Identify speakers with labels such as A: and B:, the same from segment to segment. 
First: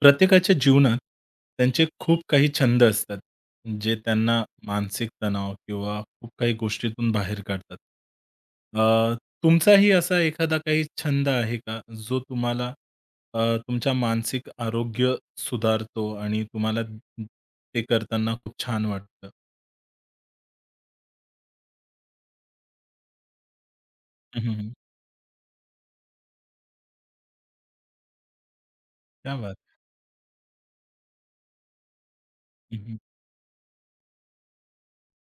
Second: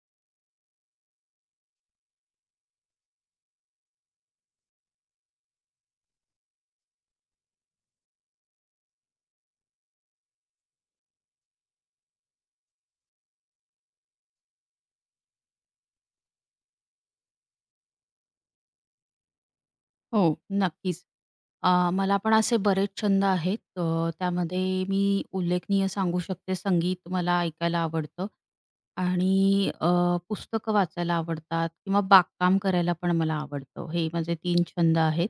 A: प्रत्येकाच्या जीवनात त्यांचे खूप काही छंद असतात, जे त्यांना मानसिक तणाव किंवा खूप काही गोष्टीतून बाहेर काढतात. अ, तुमचाही असा एखादा काही छंद आहे का, जो तुम्हाला अ, तुमच्या मानसिक आरोग्य सुधारतो आणि तुम्हाला ते करताना खूप छान वाटतं?
B: हो, नक्कीच. मला पण असे बरेच छंद आहेत.
A: हं, हं,
B: त्यामध्ये मी उल्लेखनीय सांगू शकते संगीत मला ऐकायला आवडतं
A: क्या बात
B: आणि पुस्तकं वाचायला आवडतात किंवा बागकाम
A: है! हं,
B: करायला
A: हं.
B: पण मला आवडतं. हे माझे 3 छंद आहेत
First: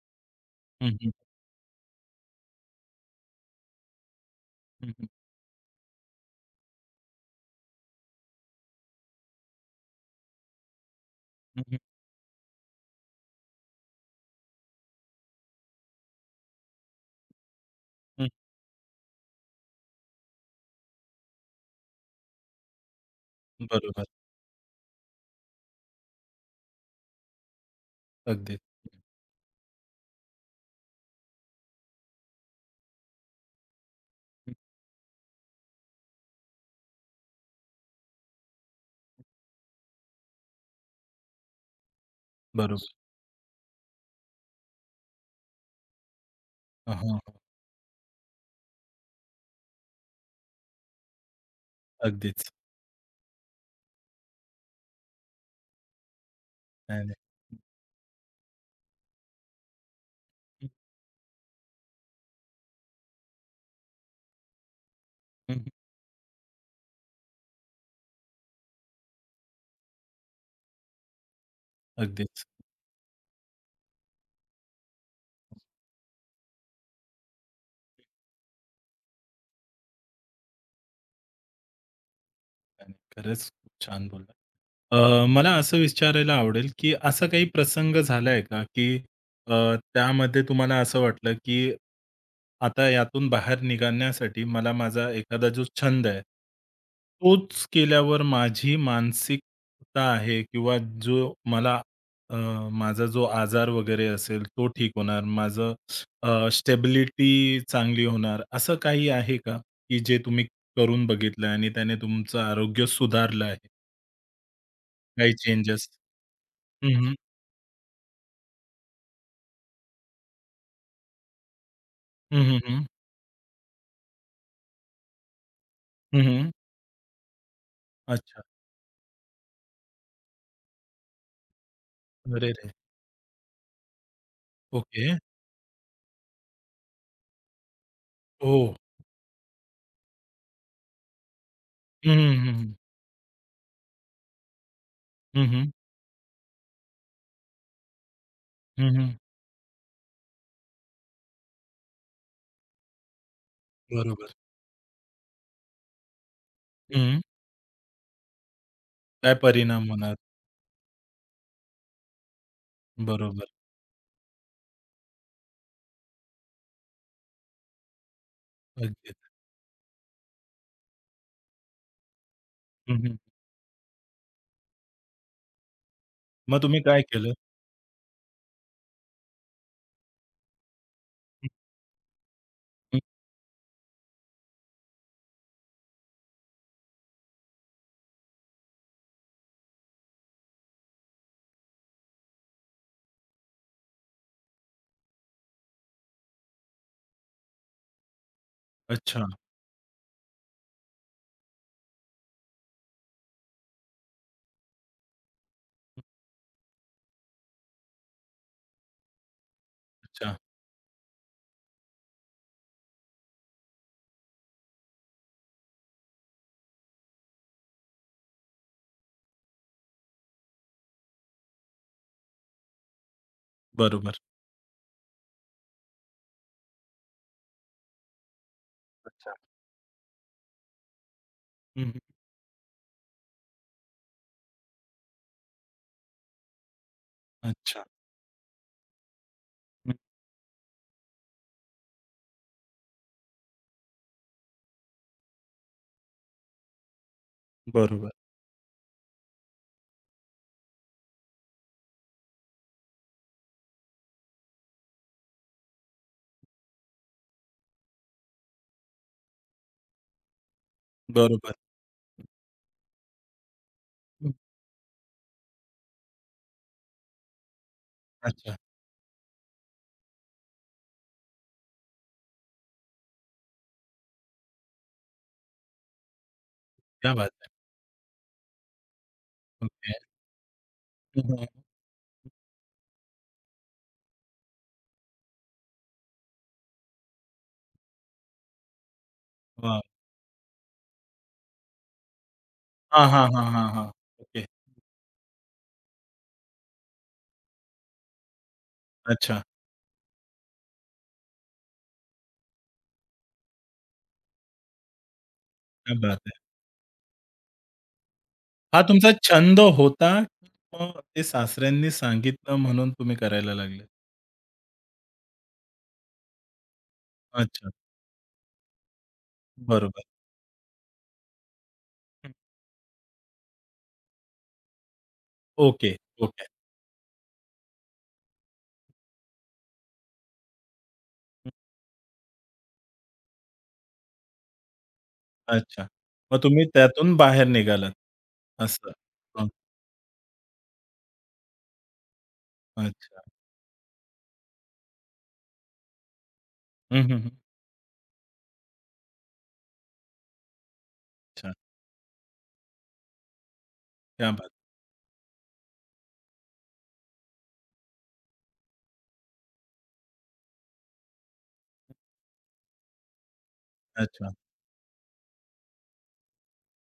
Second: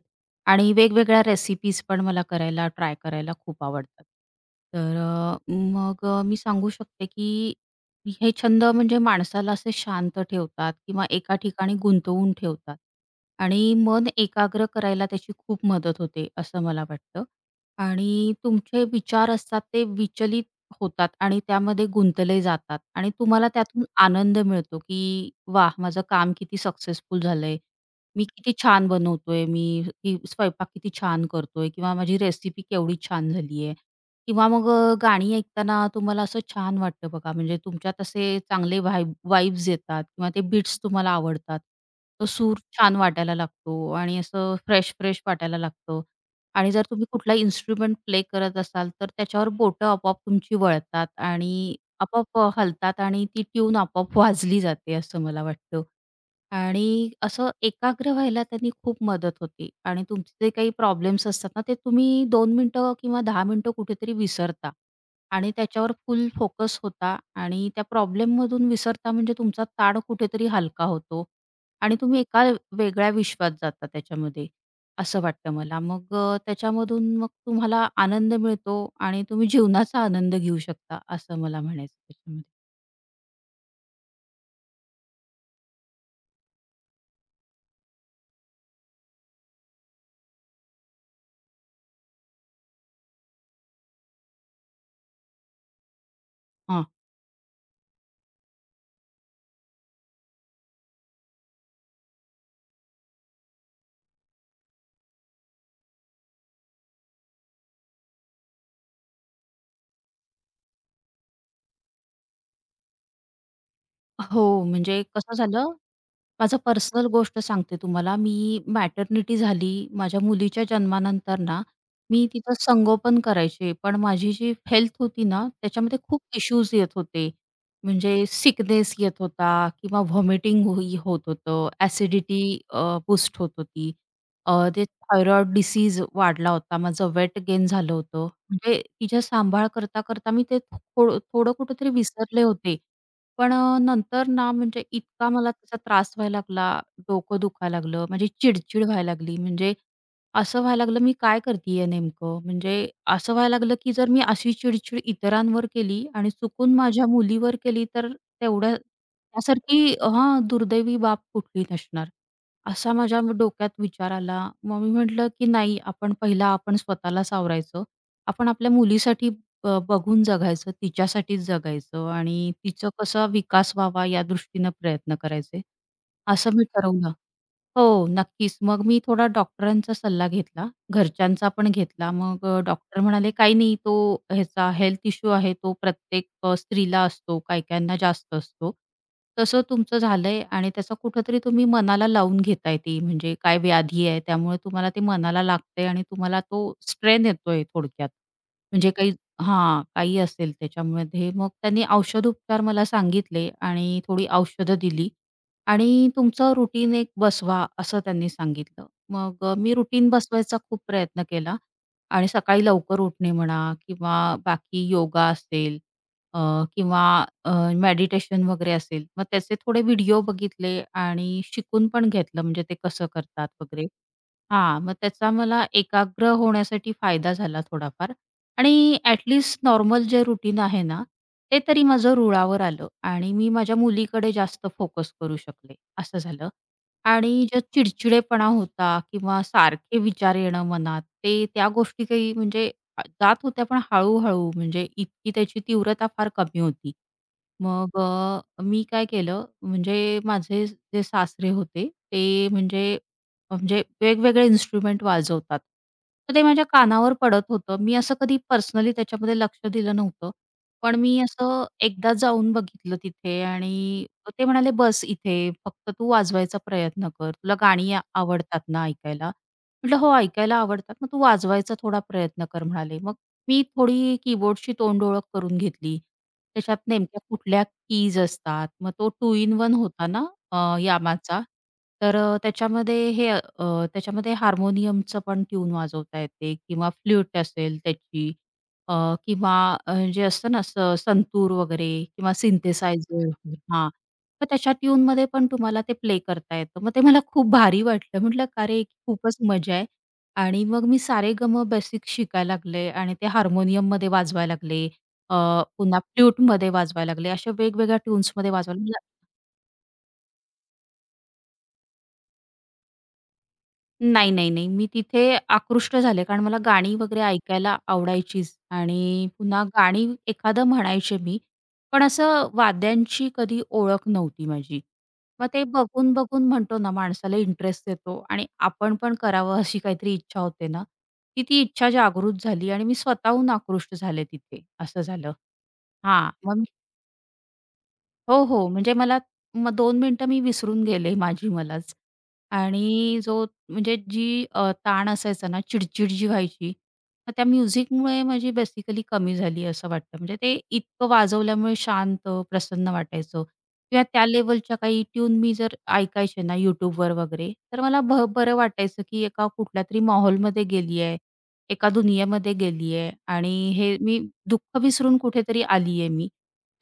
B: आणि
A: हं, हं.
B: वेगवेगळ्या रेसिपीज पण मला करायला, ट्राय करायला खूप आवडतात.
A: हं,
B: तर
A: हं.
B: मग मी सांगू शकते की हे छंद म्हणजे माणसाला असे शांत ठेवतात किंवा एका ठिकाणी
A: हं,
B: गुंतवून ठेवतात. आणि मन एकाग्र करायला त्याची खूप मदत होते, असं मला वाटतं. आणि तुमचे विचार असतात ते विचलित होतात आणि त्यामध्ये गुंतले जातात आणि तुम्हाला त्यातून
A: बरोबर.
B: आनंद मिळतो, की वाह! माझं काम किती सक्सेसफुल झालंय. मी किती
A: अगदीच.
B: छान
A: हं,
B: बनवतोय, मी ही स्वयंपाक किती छान करतोय किंवा माझी रेसिपी केवढी छान झालीये. किंवा
A: हं.
B: मग गाणी ऐकताना तुम्हाला असं छान वाटतं बघा, म्हणजे तुमच्यात असे चांगले वाइब्स येतात किंवा ते बीट्स तुम्हाला आवडतात. तो सूर छान वाटायला लागतो आणि असं फ्रेश-फ्रेश वाटायला लागतं आणि जर तुम्ही कुठला इन्स्ट्रुमेंट प्ले करत असाल, तर त्याच्यावर बोटं आपोआप तुमची वळतात आणि आपोआप
A: अगदीच.
B: हलतात आणि ती ट्यून आपोआप वाजली जाते असं मला वाटतं.
A: नाही,
B: आणि
A: नाही.
B: असं एकाग्र व्हायला त्यांनी खूप मदत होते आणि तुमचे जे
A: हं,
B: काही प्रॉब्लेम्स असतात ना, ते तुम्ही 2 मिनिटं किंवा 10 मिनिटं कुठेतरी विसरता आणि
A: हं.
B: त्याच्यावर फुल फोकस होता आणि त्या प्रॉब्लेममधून विसरता म्हणजे तुमचा ताण कुठेतरी हलका होतो आणि तुम्ही
A: अगदीच.
B: एका वेगळ्या विश्वात जाता त्याच्यामध्ये, असं वाटतं मला. मग त्याच्यामधून मग तुम्हाला आनंद मिळतो आणि तुम्ही जीवनाचा आनंद घेऊ शकता, असं मला म्हणायचं त्याच्यामध्ये.
A: आणि खरंच खूप छान बोललात. मला असं विचारायला आवडेल, की असा काही प्रसंग झालाय का, की त्यामध्ये तुम्हाला असं वाटलं, की आता यातून बाहेर निघण्यासाठी मला माझा एखादा जो छंद आहे,
B: हां.
A: तोच केल्यावर माझी मानसिकता आहे किंवा जो मला अ, माझा जो आजार वगैरे असेल तो ठीक होणार, माझं स्टेबिलिटी चांगली होणार, असं काही आहे का, की जे तुम्ही करून बघितलं आणि त्याने तुमचं आरोग्य सुधारलं आहे?
B: हो, म्हणजे
A: काही
B: कसं झालं
A: चेंजेस?
B: माझं
A: हं,
B: पर्सनल
A: हं.
B: गोष्ट सांगते तुम्हाला. मी मॅटर्निटी झाली. माझ्या मुलीच्या जन्मानंतर ना, मी
A: हं,
B: तिचं
A: हं, हं.
B: संगोपन करायचे. पण माझी जी हेल्थ होती ना, त्याच्यामध्ये खूप
A: हं, हं.
B: इश्यूज येत होते. म्हणजे
A: अच्छा.
B: सिकनेस येत होता किंवा व्हॉमिटिंग होत होतं. ॲसिडिटी
A: अरे रे!
B: अ, होत होती. ते
A: ओके.
B: थायरॉईड डिसीज वाढला होता. माझं वेट गेन झालं होतं.
A: हो.
B: म्हणजे तिच्या सांभाळ करता, करता मी ते थोडं थोडं कुठेतरी
A: हं, हं,
B: विसरले
A: हं, हं.
B: होते. पण नंतर ना म्हणजे इतका
A: हं,
B: मला
A: हं.
B: त्याचा त्रास व्हायला लागला, डोकं दुखायला लागलं, माझी चिडचिड
A: हं,
B: व्हायला
A: हं.
B: लागली. म्हणजे असं व्हायला लागलं, मी काय करतीये नेमकं? म्हणजे असं व्हायला लागलं, की जर मी
A: बरोबर.
B: अशी चिडचिड इतरांवर केली आणि चुकून माझ्या
A: हं.
B: मुलीवर केली, तर तेवढ्या
A: काय
B: त्यासारखी
A: परिणाम होणार?
B: हां, दुर्दैवी बाब कुठली नसणार. असा माझ्या
A: बरोबर.
B: डोक्यात विचार आला. मग मी म्हटलं, की नाही आपण पहिला स्वतःला सावरायचं. आपण आपल्या
A: अगदीच.
B: मुलीसाठी बघून जगायचं, तिच्यासाठीच जगायचं आणि तिचा
A: हं, हं.
B: कसा विकास व्हावा या दृष्टीनं प्रयत्न करायचे, असं
A: मग
B: मी
A: तुम्ही काय
B: ठरवलं.
A: केलं?
B: हो, नक्कीच. मग मी थोडा डॉक्टरांचा सल्ला घेतला, घरच्यांचा पण घेतला. मग
A: हं.
B: डॉक्टर म्हणाले, "काही नाही, तो ह्याचा हेल्थ इश्यू आहे, तो प्रत्येक स्त्रीला असतो, काही-काहींना जास्त असतो. तसं तुमचं झालंय आणि त्याचा कुठेतरी तुम्ही मनाला लावून घेताय ती म्हणजे काय व्याधी आहे, त्यामुळे तुम्हाला ते मनाला लागतंय आणि तुम्हाला तो स्ट्रेन येतोय थोडक्यात. म्हणजे काही"
A: अच्छा,
B: हां, काही असेल त्याच्यामध्ये. मग त्यांनी औषधोपचार मला सांगितले आणि थोडी औषधं दिली. आणि तुमचं रुटीन एक बसवा, असं त्यांनी सांगितलं. मग मी रुटीन
A: अच्छा.
B: बसवायचा खूप प्रयत्न केला आणि सकाळी लवकर उठणे म्हणा किंवा बाकी योगा असेल अ, किंवा मेडिटेशन वगैरे असेल. मग त्याचे थोडे व्हिडिओ बघितले आणि शिकून पण घेतलं म्हणजे ते कसं करतात वगैरे.
A: बरोबर.
B: हां, मग त्याचा मला एकाग्र होण्यासाठी फायदा झाला थोडाफार आणि
A: अच्छा.
B: नॉर्मल जे रुटीन आहे ना, ते तरी
A: हं, हं.
B: माझं रुळावर आलं आणि मी माझ्या मुलीकडे जास्त फोकस करू शकले, असं झालं. आणि जो
A: अच्छा.
B: चिडचिडेपणा होता किंवा
A: हं.
B: सारखे विचार येणं मनात, ते त्या गोष्टी काही म्हणजे जात होत्या, पण हळू म्हणजे इतकी त्याची तीव्रता फार कमी होती. मग
A: बरोबर,
B: मी काय केलं म्हणजे माझे जे सासरे होते, ते म्हणजे म्हणजे वेगवेगळे इन्स्ट्रुमेंट वाजवतात. तर ते माझ्या कानावर पडत होतं. मी असं कधी पर्सनली त्याच्यामध्ये लक्ष दिलं नव्हतं. पण मी
A: बरोबर.
B: असं एकदा जाऊन बघितलं तिथे आणि
A: हं.
B: ते म्हणाले, "बस इथे, फक्त तू वाजवायचा प्रयत्न कर. तुला गाणी
A: अच्छा.
B: आवडतात ना ऐकायला?" म्हटलं, "हो, ऐकायला आवडतात. मग तू वाजवायचा थोडा प्रयत्न कर," म्हणाले. मग मी थोडी कीबोर्डशी तोंडओळख करून घेतली. त्याच्यात
A: क्या
B: नेमक्या
A: बात है!
B: कुठल्या कीज असतात. मग तो 2 इन 1
A: ओके.
B: होता ना,
A: हं,
B: यामाचा.
A: हं.
B: तर त्याच्यामध्ये त्याच्यामध्ये हार्मोनियमचं पण ट्यून वाजवता येते किंवा फ्लूट असेल त्याची किंवा
A: वाह!
B: जे असतं ना संतूर वगैरे किंवा
A: हां, हां,
B: सिंथेसायझर
A: हां, हां, हां.
B: हां.
A: ओके.
B: तर त्याच्या ट्यूनमध्ये पण तुम्हाला ते प्ले करता येतं. मग ते मला खूप भारी वाटलं. म्हटलं "का रे, खूपच
A: अच्छा.
B: मजा आहे." आणि मग मी सारेगम बेसिक शिकायला लागले आणि ते हार्मोनियममध्ये वाजवायला लागले. अ,
A: क्या
B: पुन्हा
A: बात है!
B: फ्लूटमध्ये वाजवायला लागले. अशा वेगवेगळ्या ट्यून्समध्ये
A: हा
B: वाजवायला
A: तुमचा छंद होता, मग ते सासऱ्यांनी सांगितलं म्हणून तुम्ही करायला लागले?
B: नाही, नाही, नाही. मी तिथे आकृष्ट झाले, कारण मला गाणी वगैरे
A: अच्छा.
B: ऐकायला आवडायचीच आणि पुन्हा
A: बरोबर.
B: गाणी एखादं म्हणायचे मी. पण
A: हं.
B: असं वाद्यांची कधी ओळख नव्हती माझी. मग ते
A: ओके, ओके.
B: बघून-बघून म्हणतो ना माणसाला इंटरेस्ट येतो आणि आपण पण करावं अशी काहीतरी इच्छा होते ना, ती
A: हं.
B: ती इच्छा जागृत झाली आणि मी स्वतःहून आकृष्ट झाले तिथे, असं झालं.
A: अच्छा.
B: हां,
A: मग
B: मग
A: तुम्ही त्यातून बाहेर निघालात.
B: हो, हो.
A: असं.
B: म्हणजे मला
A: हं.
B: मग 2 मिनिटं मी विसरून गेले माझी मलाच. आणि
A: अच्छा.
B: जो म्हणजे जी ताण असायचा ना, चिडचिड जी व्हायची,
A: हं, हं, हं.
B: मग त्या म्युझिकमुळे माझी बेसिकली कमी झाली असं वाटतं. म्हणजे ते इतकं
A: अच्छा.
B: वाजवल्यामुळे शांत, प्रसन्न वाटायचं किंवा त्या
A: क्या बात
B: लेव्हलच्या काही ट्यून मी जर ऐकायचे ना YouTubeवर वगैरे, तर मला बरं वाटायचं, की एका कुठल्यातरी माहोलमध्ये गेली आहे, एका दुनियेमध्ये गेली आहे आणि हे
A: है!
B: मी
A: अच्छा.
B: दुःख विसरून कुठेतरी आली आहे मी.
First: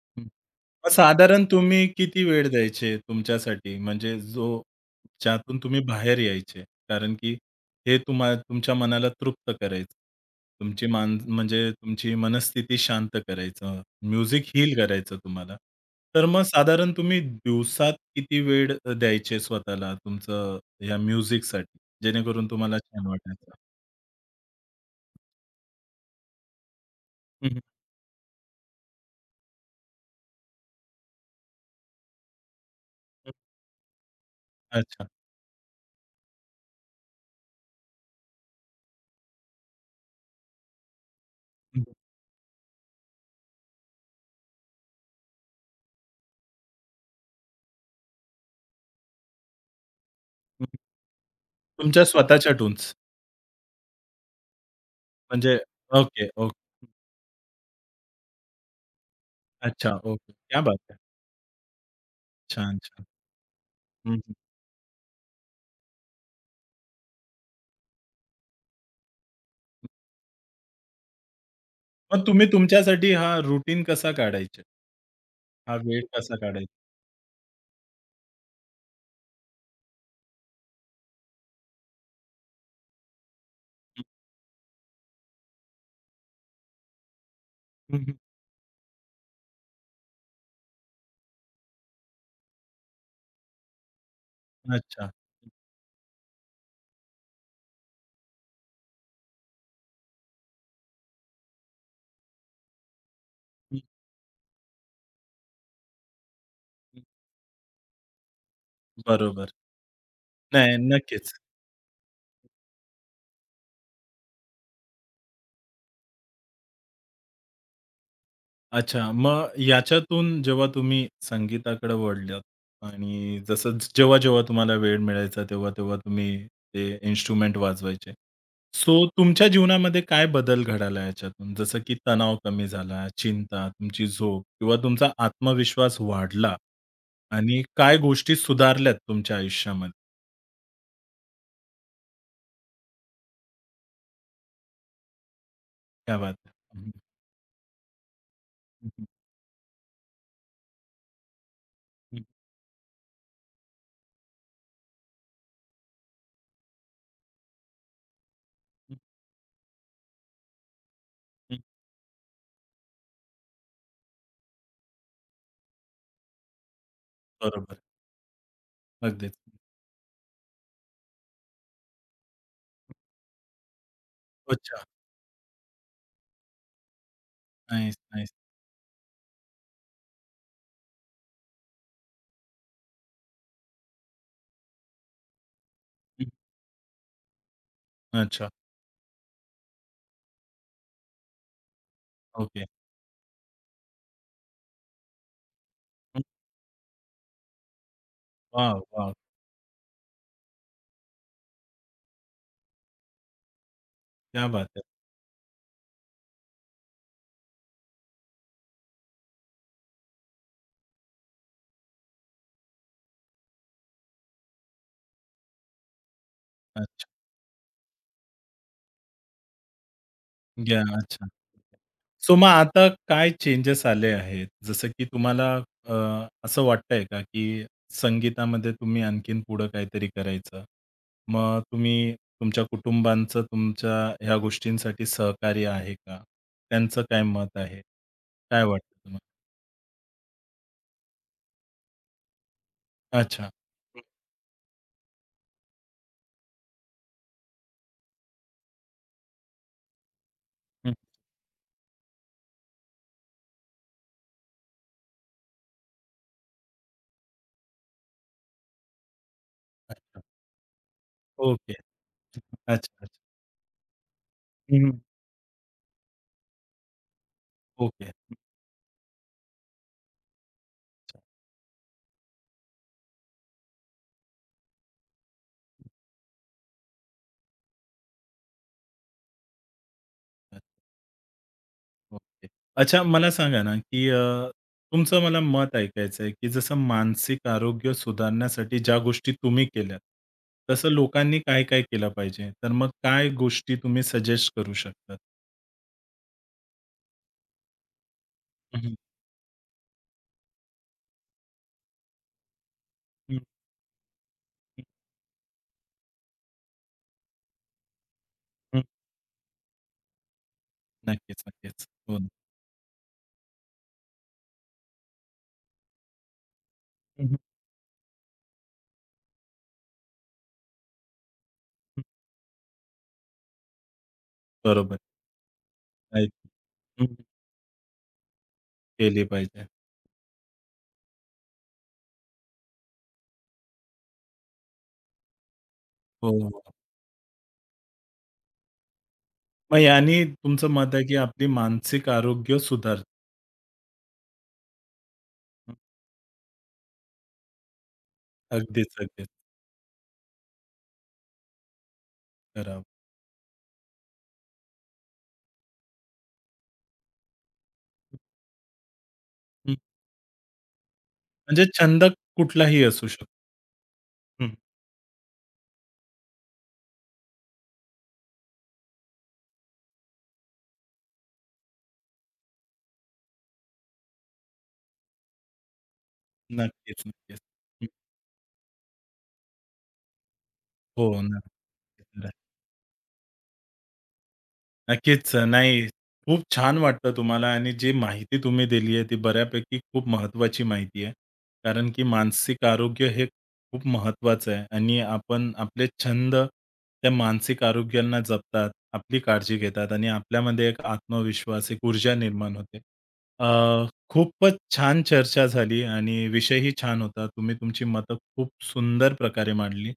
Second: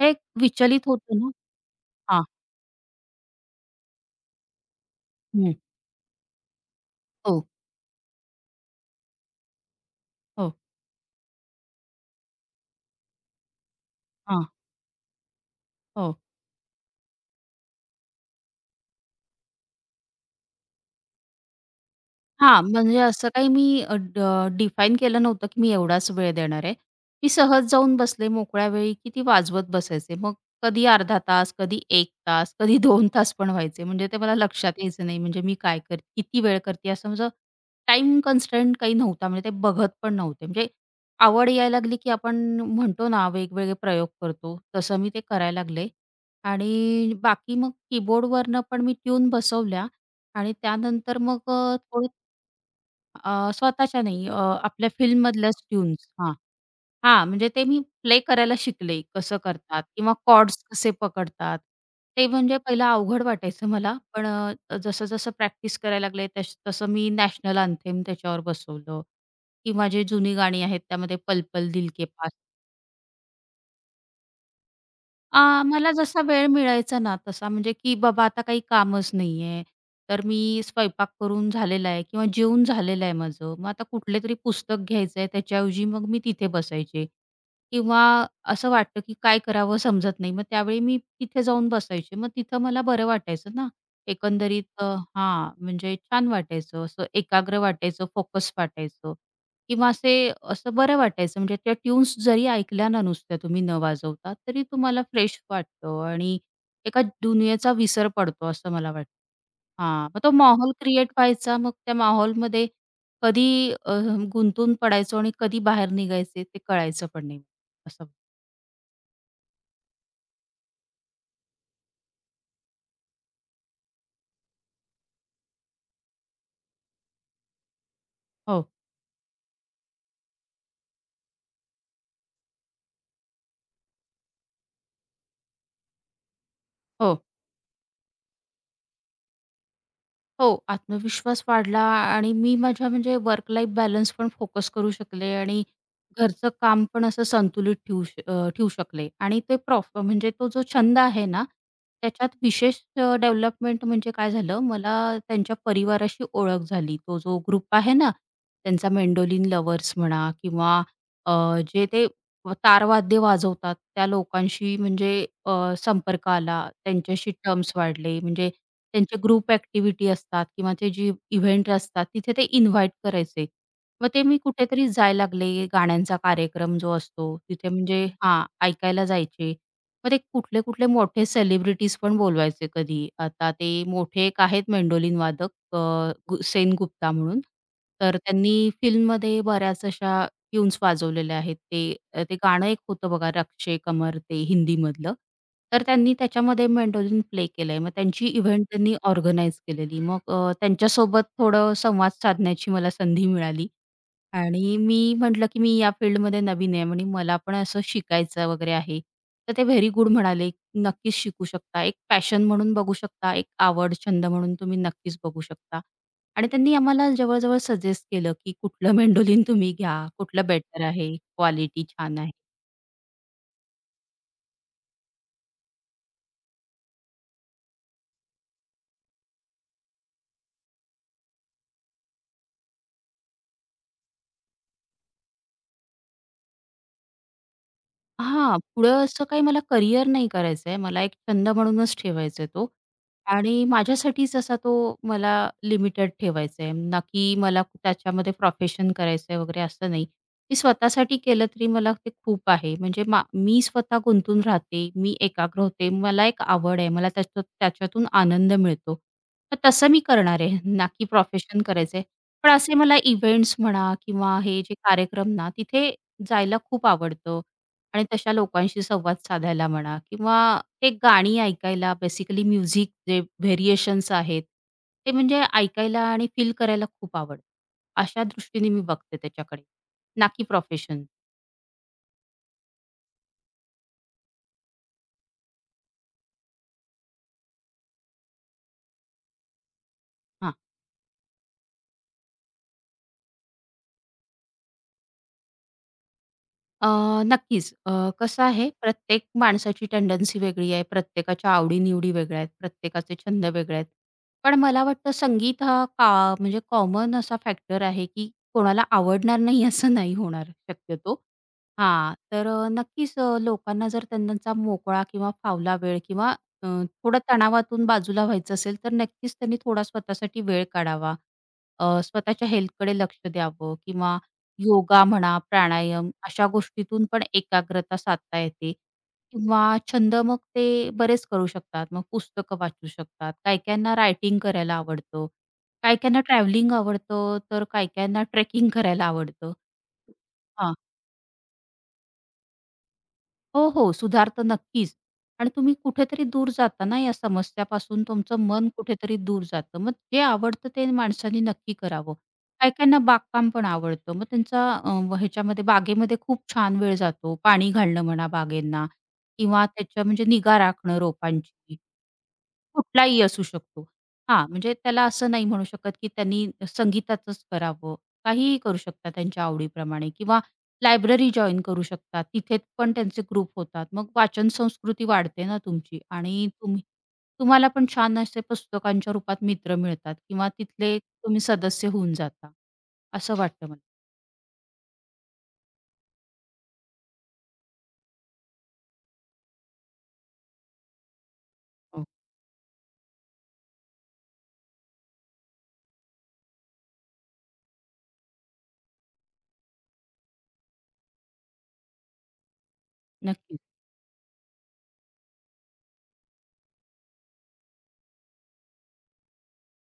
B: हे एक
A: हं.
B: विचलित
A: मग
B: होतं ना.
A: साधारण तुम्ही किती
B: हां.
A: वेळ द्यायचे तुमच्यासाठी? म्हणजे जो
B: हं.
A: ज्यातून तुम्ही बाहेर यायचे? कारण की
B: हो.
A: हे तुम्हा तुमच्या मनाला तृप्त करायचं.
B: हो.
A: तुमची मान म्हणजे तुमची मनस्थिती शांत करायचं. म्युझिक
B: हां.
A: हील करायचं तुम्हाला.
B: हो.
A: तर मग साधारण तुम्ही दिवसात किती वेळ द्यायचे स्वतःला तुमचं या म्युझिकसाठी? जेणेकरून
B: हां,
A: तुम्हाला
B: म्हणजे
A: छान
B: असं काही
A: वाटायचं?
B: मी अ, ड डिफाईन केलं नव्हतं, की मी एवढाच वेळ देणार आहे. मी
A: हं, हं,
B: सहज जाऊन बसले मोकळ्या वेळी, की ती वाजवत बसायचे. मग कधी अर्धा तास, कधी एक तास, कधी 2 तास पण व्हायचे. म्हणजे ते मला लक्षात
A: अच्छा.
B: यायचं नाही, म्हणजे मी काय करते, किती वेळ करते असं माझं टाईम कन्स्ट्रेंट काही नव्हता. म्हणजे ते बघत पण नव्हते. म्हणजे आवड यायला
A: हं,
B: लागली, की आपण म्हणतो ना वेगवेगळे प्रयोग करतो, तसं मी ते करायला लागले. आणि बाकी मग कीबोर्डवरनं पण मी ट्यून बसवल्या आणि
A: हं,
B: त्यानंतर मग
A: तुमच्या
B: थोडं
A: स्वतःच्या टून्स
B: अ, स्वतःच्या नाही अ, आपल्या
A: म्हणजे
B: फिल्ममधल्याच ट्यून्स.
A: ओके,
B: हां,
A: ओके.
B: हां, म्हणजे ते मी प्ले करायला शिकले, कसं करतात
A: अच्छा,
B: किंवा
A: ओके. क्या
B: कॉर्ड्स
A: बात
B: कसे
A: है!
B: पकडतात. ते म्हणजे
A: छान,
B: पहिलं
A: छान.
B: अवघड वाटायचं मला,
A: हं,
B: पण
A: हं.
B: जसं-जसं प्रॅक्टिस करायला लागले, तसं मी नॅशनल अँथेम त्याच्यावर बसवलं किंवा जे जुनी गाणी आहेत, त्यामध्ये पल पल दिल के
A: मग
B: पास
A: तुम्ही तुमच्यासाठी हा रुटीन कसा काढायचा?
B: आ,
A: हा
B: मला
A: वेळ
B: जसा
A: कसा
B: वेळ
A: काढायचा?
B: मिळायचा ना तसा म्हणजे की बाबा आता काही कामच नाहीये, तर मी स्वयंपाक करून झालेला आहे किंवा जेवून झालेलं आहे माझं. मग आता कुठलेतरी पुस्तक घ्यायचंय त्याच्याऐवजी मग मी तिथे बसायचे किंवा
A: हं, हं.
B: असं वाटतं की काय करावं समजत नाही. मग त्यावेळी मी तिथे जाऊन बसायचे. मग तिथं मला बरं वाटायचं ना. एकंदरीत अ,
A: अच्छा.
B: हां, म्हणजे छान वाटायचं, असं एकाग्र वाटायचं, फोकस वाटायचं. किंवा असे असं बरं वाटायचं म्हणजे त्या ट्यून्स जरी ऐकल्या ना नुसत्या तुम्ही न
A: हं,
B: वाजवता तरी तुम्हाला फ्रेश वाटतं आणि
A: हं.
B: एका दुनियेचा विसर पडतो असं मला वाटतं.
A: बरोबर.
B: हां, मग तो माहोल
A: नाही,
B: क्रिएट
A: नक्कीच.
B: व्हायचा मग त्या माहोलमध्ये कधी गुंतून पडायचो आणि कधी बाहेर निघायचे ते कळायचं पण नाही. असं.
A: अच्छा. मग याच्यातून जेव्हा तुम्ही संगीताकडे वळलात आणि जसं जेव्हा-जेव्हा तुम्हाला वेळ मिळायचा तेव्हा-तेव्हा तुम्ही ते इन्स्ट्रुमेंट वाजवायचे.
B: हो,
A: सो तुमच्या जीवनामध्ये काय बदल घडाला याच्यातून? जसं की तणाव कमी झाला, चिंता, तुमची झोप किंवा तुमचा आत्मविश्वास वाढला
B: हो.
A: आणि काय गोष्टी सुधारल्यात तुमच्या आयुष्यामध्ये?
B: हो, आत्मविश्वास वाढला आणि मी माझ्या म्हणजे वर्क लाईफ बॅलन्स पण फोकस करू शकले आणि
A: क्या बात
B: घरचं
A: है!
B: काम पण असं संतुलित ठेवू शकले आणि ते प्रॉफ म्हणजे तो जो छंद आहे ना, त्याच्यात विशेष डेव्हलपमेंट म्हणजे काय झालं, मला त्यांच्या परिवाराशी ओळख झाली. तो जो ग्रुप आहे ना, त्यांचा मेंडोलिन लव्हर्स म्हणा किंवा अ, जे ते तारवाद्य वाजवतात त्या लोकांशी म्हणजे अ, संपर्क आला, त्यांच्याशी टर्म्स
A: बरोबर.
B: वाढले. म्हणजे त्यांचे
A: अगदीच.
B: ग्रुप ॲक्टिव्हिटी असतात किंवा ते जी इव्हेंट असतात तिथे ते इन्व्हाईट करायचे. मग ते मी
A: अच्छा.
B: कुठेतरी जायला लागले. गाण्यांचा कार्यक्रम जो असतो तिथे
A: नाईस,
B: म्हणजे
A: नाईस.
B: हां, ऐकायला जायचे. मग ते कुठले-कुठले मोठे सेलिब्रिटीज पण बोलवायचे कधी. आता ते मोठे एक आहेत मेंडोलिन वादक अ, गु सेन गुप्ता म्हणून. तर
A: अच्छा.
B: त्यांनी फिल्ममध्ये बऱ्याच अशा ट्यून्स वाजवलेले आहेत. ते
A: ओके.
B: गाणं एक होतं बघा रक्षे कमर ते हिंदीमधलं. तर त्यांनी
A: हं.
B: त्याच्यामध्ये मेंडोलिन प्ले केलंय. मग त्यांची इव्हेंट त्यांनी
A: वॉव!
B: ऑर्गनाइज केलेली. मग त्यांच्यासोबत थोडं संवाद साधण्याची मला संधी मिळाली.
A: क्या बात
B: आणि
A: है!
B: मी म्हटलं, की मी या फील्डमध्ये नवीन आहे आणि मला पण असं शिकायचं वगैरे आहे. तर ते व्हेरी गुड म्हणाले, "नक्कीच शिकू शकता. एक पॅशन म्हणून बघू शकता, एक आवड, छंद म्हणून तुम्ही नक्कीच बघू शकता." आणि त्यांनी
A: अच्छा.
B: आम्हाला जवळ-जवळ सजेस्ट केलं, की कुठलं मेंडोलिन तुम्ही घ्या, कुठलं
A: घ्या.
B: बेटर आहे,
A: अच्छा.
B: क्वालिटी छान आहे.
A: सो मग आता काय चेंजेस आले आहेत? जसं की तुम्हाला असं वाटतंय का, की संगीतामध्ये तुम्ही आणखीन पुढं काहीतरी करायचं? मग तुम्ही तुमच्या कुटुंबांचं तुमच्या ह्या गोष्टींसाठी सहकार्य आहे का? त्यांचं काय मत आहे?
B: हां,
A: काय वाटतं
B: पुढं
A: तुम्हाला?
B: असं काही मला करियर नाही करायचं आहे. मला एक छंद म्हणूनच ठेवायचा आहे तो
A: अच्छा.
B: आणि
A: हं.
B: माझ्यासाठीच असा तो मला लिमिटेड ठेवायचा आहे. ना की मला त्याच्यामध्ये प्रोफेशन करायचं आहे वगैरे असं नाही. मी
A: हं.
B: स्वतःसाठी केलं तरी मला ते खूप आहे. म्हणजे मी स्वतः गुंतून राहते, मी एकाग्र होते. मला एक आवड आहे. मला त्याच्यातून आनंद मिळतो. तर तसं मी
A: अच्छा.
B: करणार आहे. ना की प्रोफेशन
A: ओके.
B: करायचं आहे. पण असे
A: अच्छा,
B: मला
A: अच्छा.
B: इव्हेंट्स म्हणा किंवा हे जे
A: हं,
B: कार्यक्रम ना, तिथे जायला खूप आवडतं. आणि
A: ओके.
B: तशा लोकांशी संवाद साधायला म्हणा किंवा ते गाणी ऐकायला बेसिकली म्युझिक जे व्हेरिएशन्स आहेत, ते म्हणजे ऐकायला आणि फील करायला खूप आवडतं. अशा दृष्टीने मी बघते त्याच्याकडे, ना की
A: अच्छा.
B: प्रोफेशन.
A: ओके. अच्छा मला सांगा ना, की तुमचं मला मत ऐकायचं आहे, की जसं मानसिक आरोग्य सुधारण्यासाठी ज्या गोष्टी तुम्ही केल्यात, तसं लोकांनी काय-काय केलं पाहिजे? तर मग काय गोष्टी तुम्ही सजेस्ट करू शकतात?
B: अ, नक्कीच. कसं आहे,
A: हं, हं.
B: प्रत्येक माणसाची टेंडन्सी वेगळी आहे. प्रत्येकाच्या आवडी-निवडी वेगळ्या आहेत. प्रत्येकाचे
A: हं,
B: छंद वेगळे आहेत. पण मला वाटतं संगीत हा का म्हणजे कॉमन असा फॅक्टर आहे, की कोणाला आवडणार नाही असं नाही होणार शक्यतो.
A: नक्कीच, नक्कीच.
B: हां,
A: हो ना.
B: तर नक्कीच लोकांना जर त्यांचा मोकळा किंवा फावला वेळ किंवा अ, थोडं
A: हं, हं,
B: तणावातून बाजूला व्हायचं असेल, तर नक्कीच त्यांनी थोडा स्वतःसाठी वेळ काढावा. स्वतःच्या हेल्थकडे लक्ष द्यावं किंवा
A: बरोबर.
B: योगा म्हणा, प्राणायाम
A: ऐक
B: अशा गोष्टीतून
A: हं,
B: पण एकाग्रता साधता येते
A: केली
B: किंवा
A: पाहिजे.
B: छंद मग ते बरेच करू शकतात. मग पुस्तकं वाचू शकतात. काही-काहींना रायटिंग करायला आवडतं. काही-काहींना
A: हो, हो.
B: ट्रॅव्हलिंग आवडतं, तर काही-काहींना ट्रेकिंग करायला आवडतं.
A: मग याने तुमचं
B: हां.
A: मत आहे, की आपली मानसिक आरोग्य सुधारतं.
B: हो, हो. सुधार तर नक्कीच. आणि तुम्ही कुठेतरी दूर जाता ना या समस्यापासून तुमचं मन
A: अगदीच,
B: कुठेतरी
A: अगदीच.
B: दूर जातं. मग जे आवडतं ते माणसाने नक्की करावं.
A: करावं.
B: काही-काहींना बागकाम पण आवडतं. मग त्यांचा ह्याच्यामध्ये बागेमध्ये खूप छान वेळ जातो. पाणी घालणं म्हणा बागेंना किंवा
A: हं.
B: त्याच्या म्हणजे निगा राखणं
A: म्हणजे
B: रोपांची
A: छंद कुठलाही असू
B: कुठलाही
A: शकतो.
B: असू शकतो. हां, म्हणजे त्याला असं नाही म्हणू शकत, की त्यांनी संगीताचंच करावं. काहीही करू शकतात त्यांच्या आवडीप्रमाणे किंवा लायब्ररी जॉइन करू शकतात. तिथे पण त्यांचे ग्रुप होतात. मग वाचन संस्कृती वाढते ना तुमची आणि
A: नक्कीच, नक्कीच.
B: तुम्हाला पण
A: हं,
B: छान असे पुस्तकांच्या रूपात मित्र मिळतात किंवा तिथले
A: हो,
B: तुम्ही
A: नक्कीच.
B: सदस्य होऊन जाता. असं वाटतं मला.
A: नक्कीच. नाही, खूप छान वाटतं तुम्हाला आणि जी माहिती तुम्ही दिली आहे ती बऱ्यापैकी खूप महत्त्वाची माहिती आहे. कारण की
B: हो.
A: मानसिक आरोग्य हे खूप महत्त्वाचं आहे आणि आपण आपले छंद त्या मानसिक आरोग्यांना जपतात, आपली काळजी घेतात आणि आपल्यामध्ये एक आत्मविश्वास, एक ऊर्जा निर्माण होते. अ
B: नक्कीच.
A: खूपच छान चर्चा झाली आणि विषयही छान होता. तुम्ही तुमची मतं खूप सुंदर प्रकारे मांडली.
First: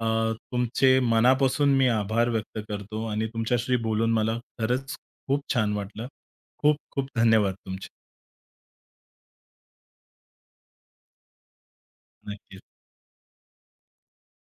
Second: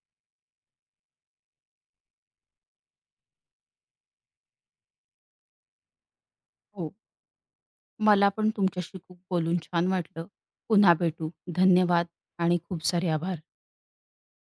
A: अ, तुमचे मनापासून मी आभार व्यक्त करतो आणि तुमच्याशी बोलून मला खरंच खूप छान वाटलं. खूप
B: हो.
A: खूप धन्यवाद तुमचे.
B: मला पण तुमच्याशी खूप बोलून छान वाटलं. पुन्हा भेटू. धन्यवाद आणि
A: नक्कीच.
B: खूप सारे आभार.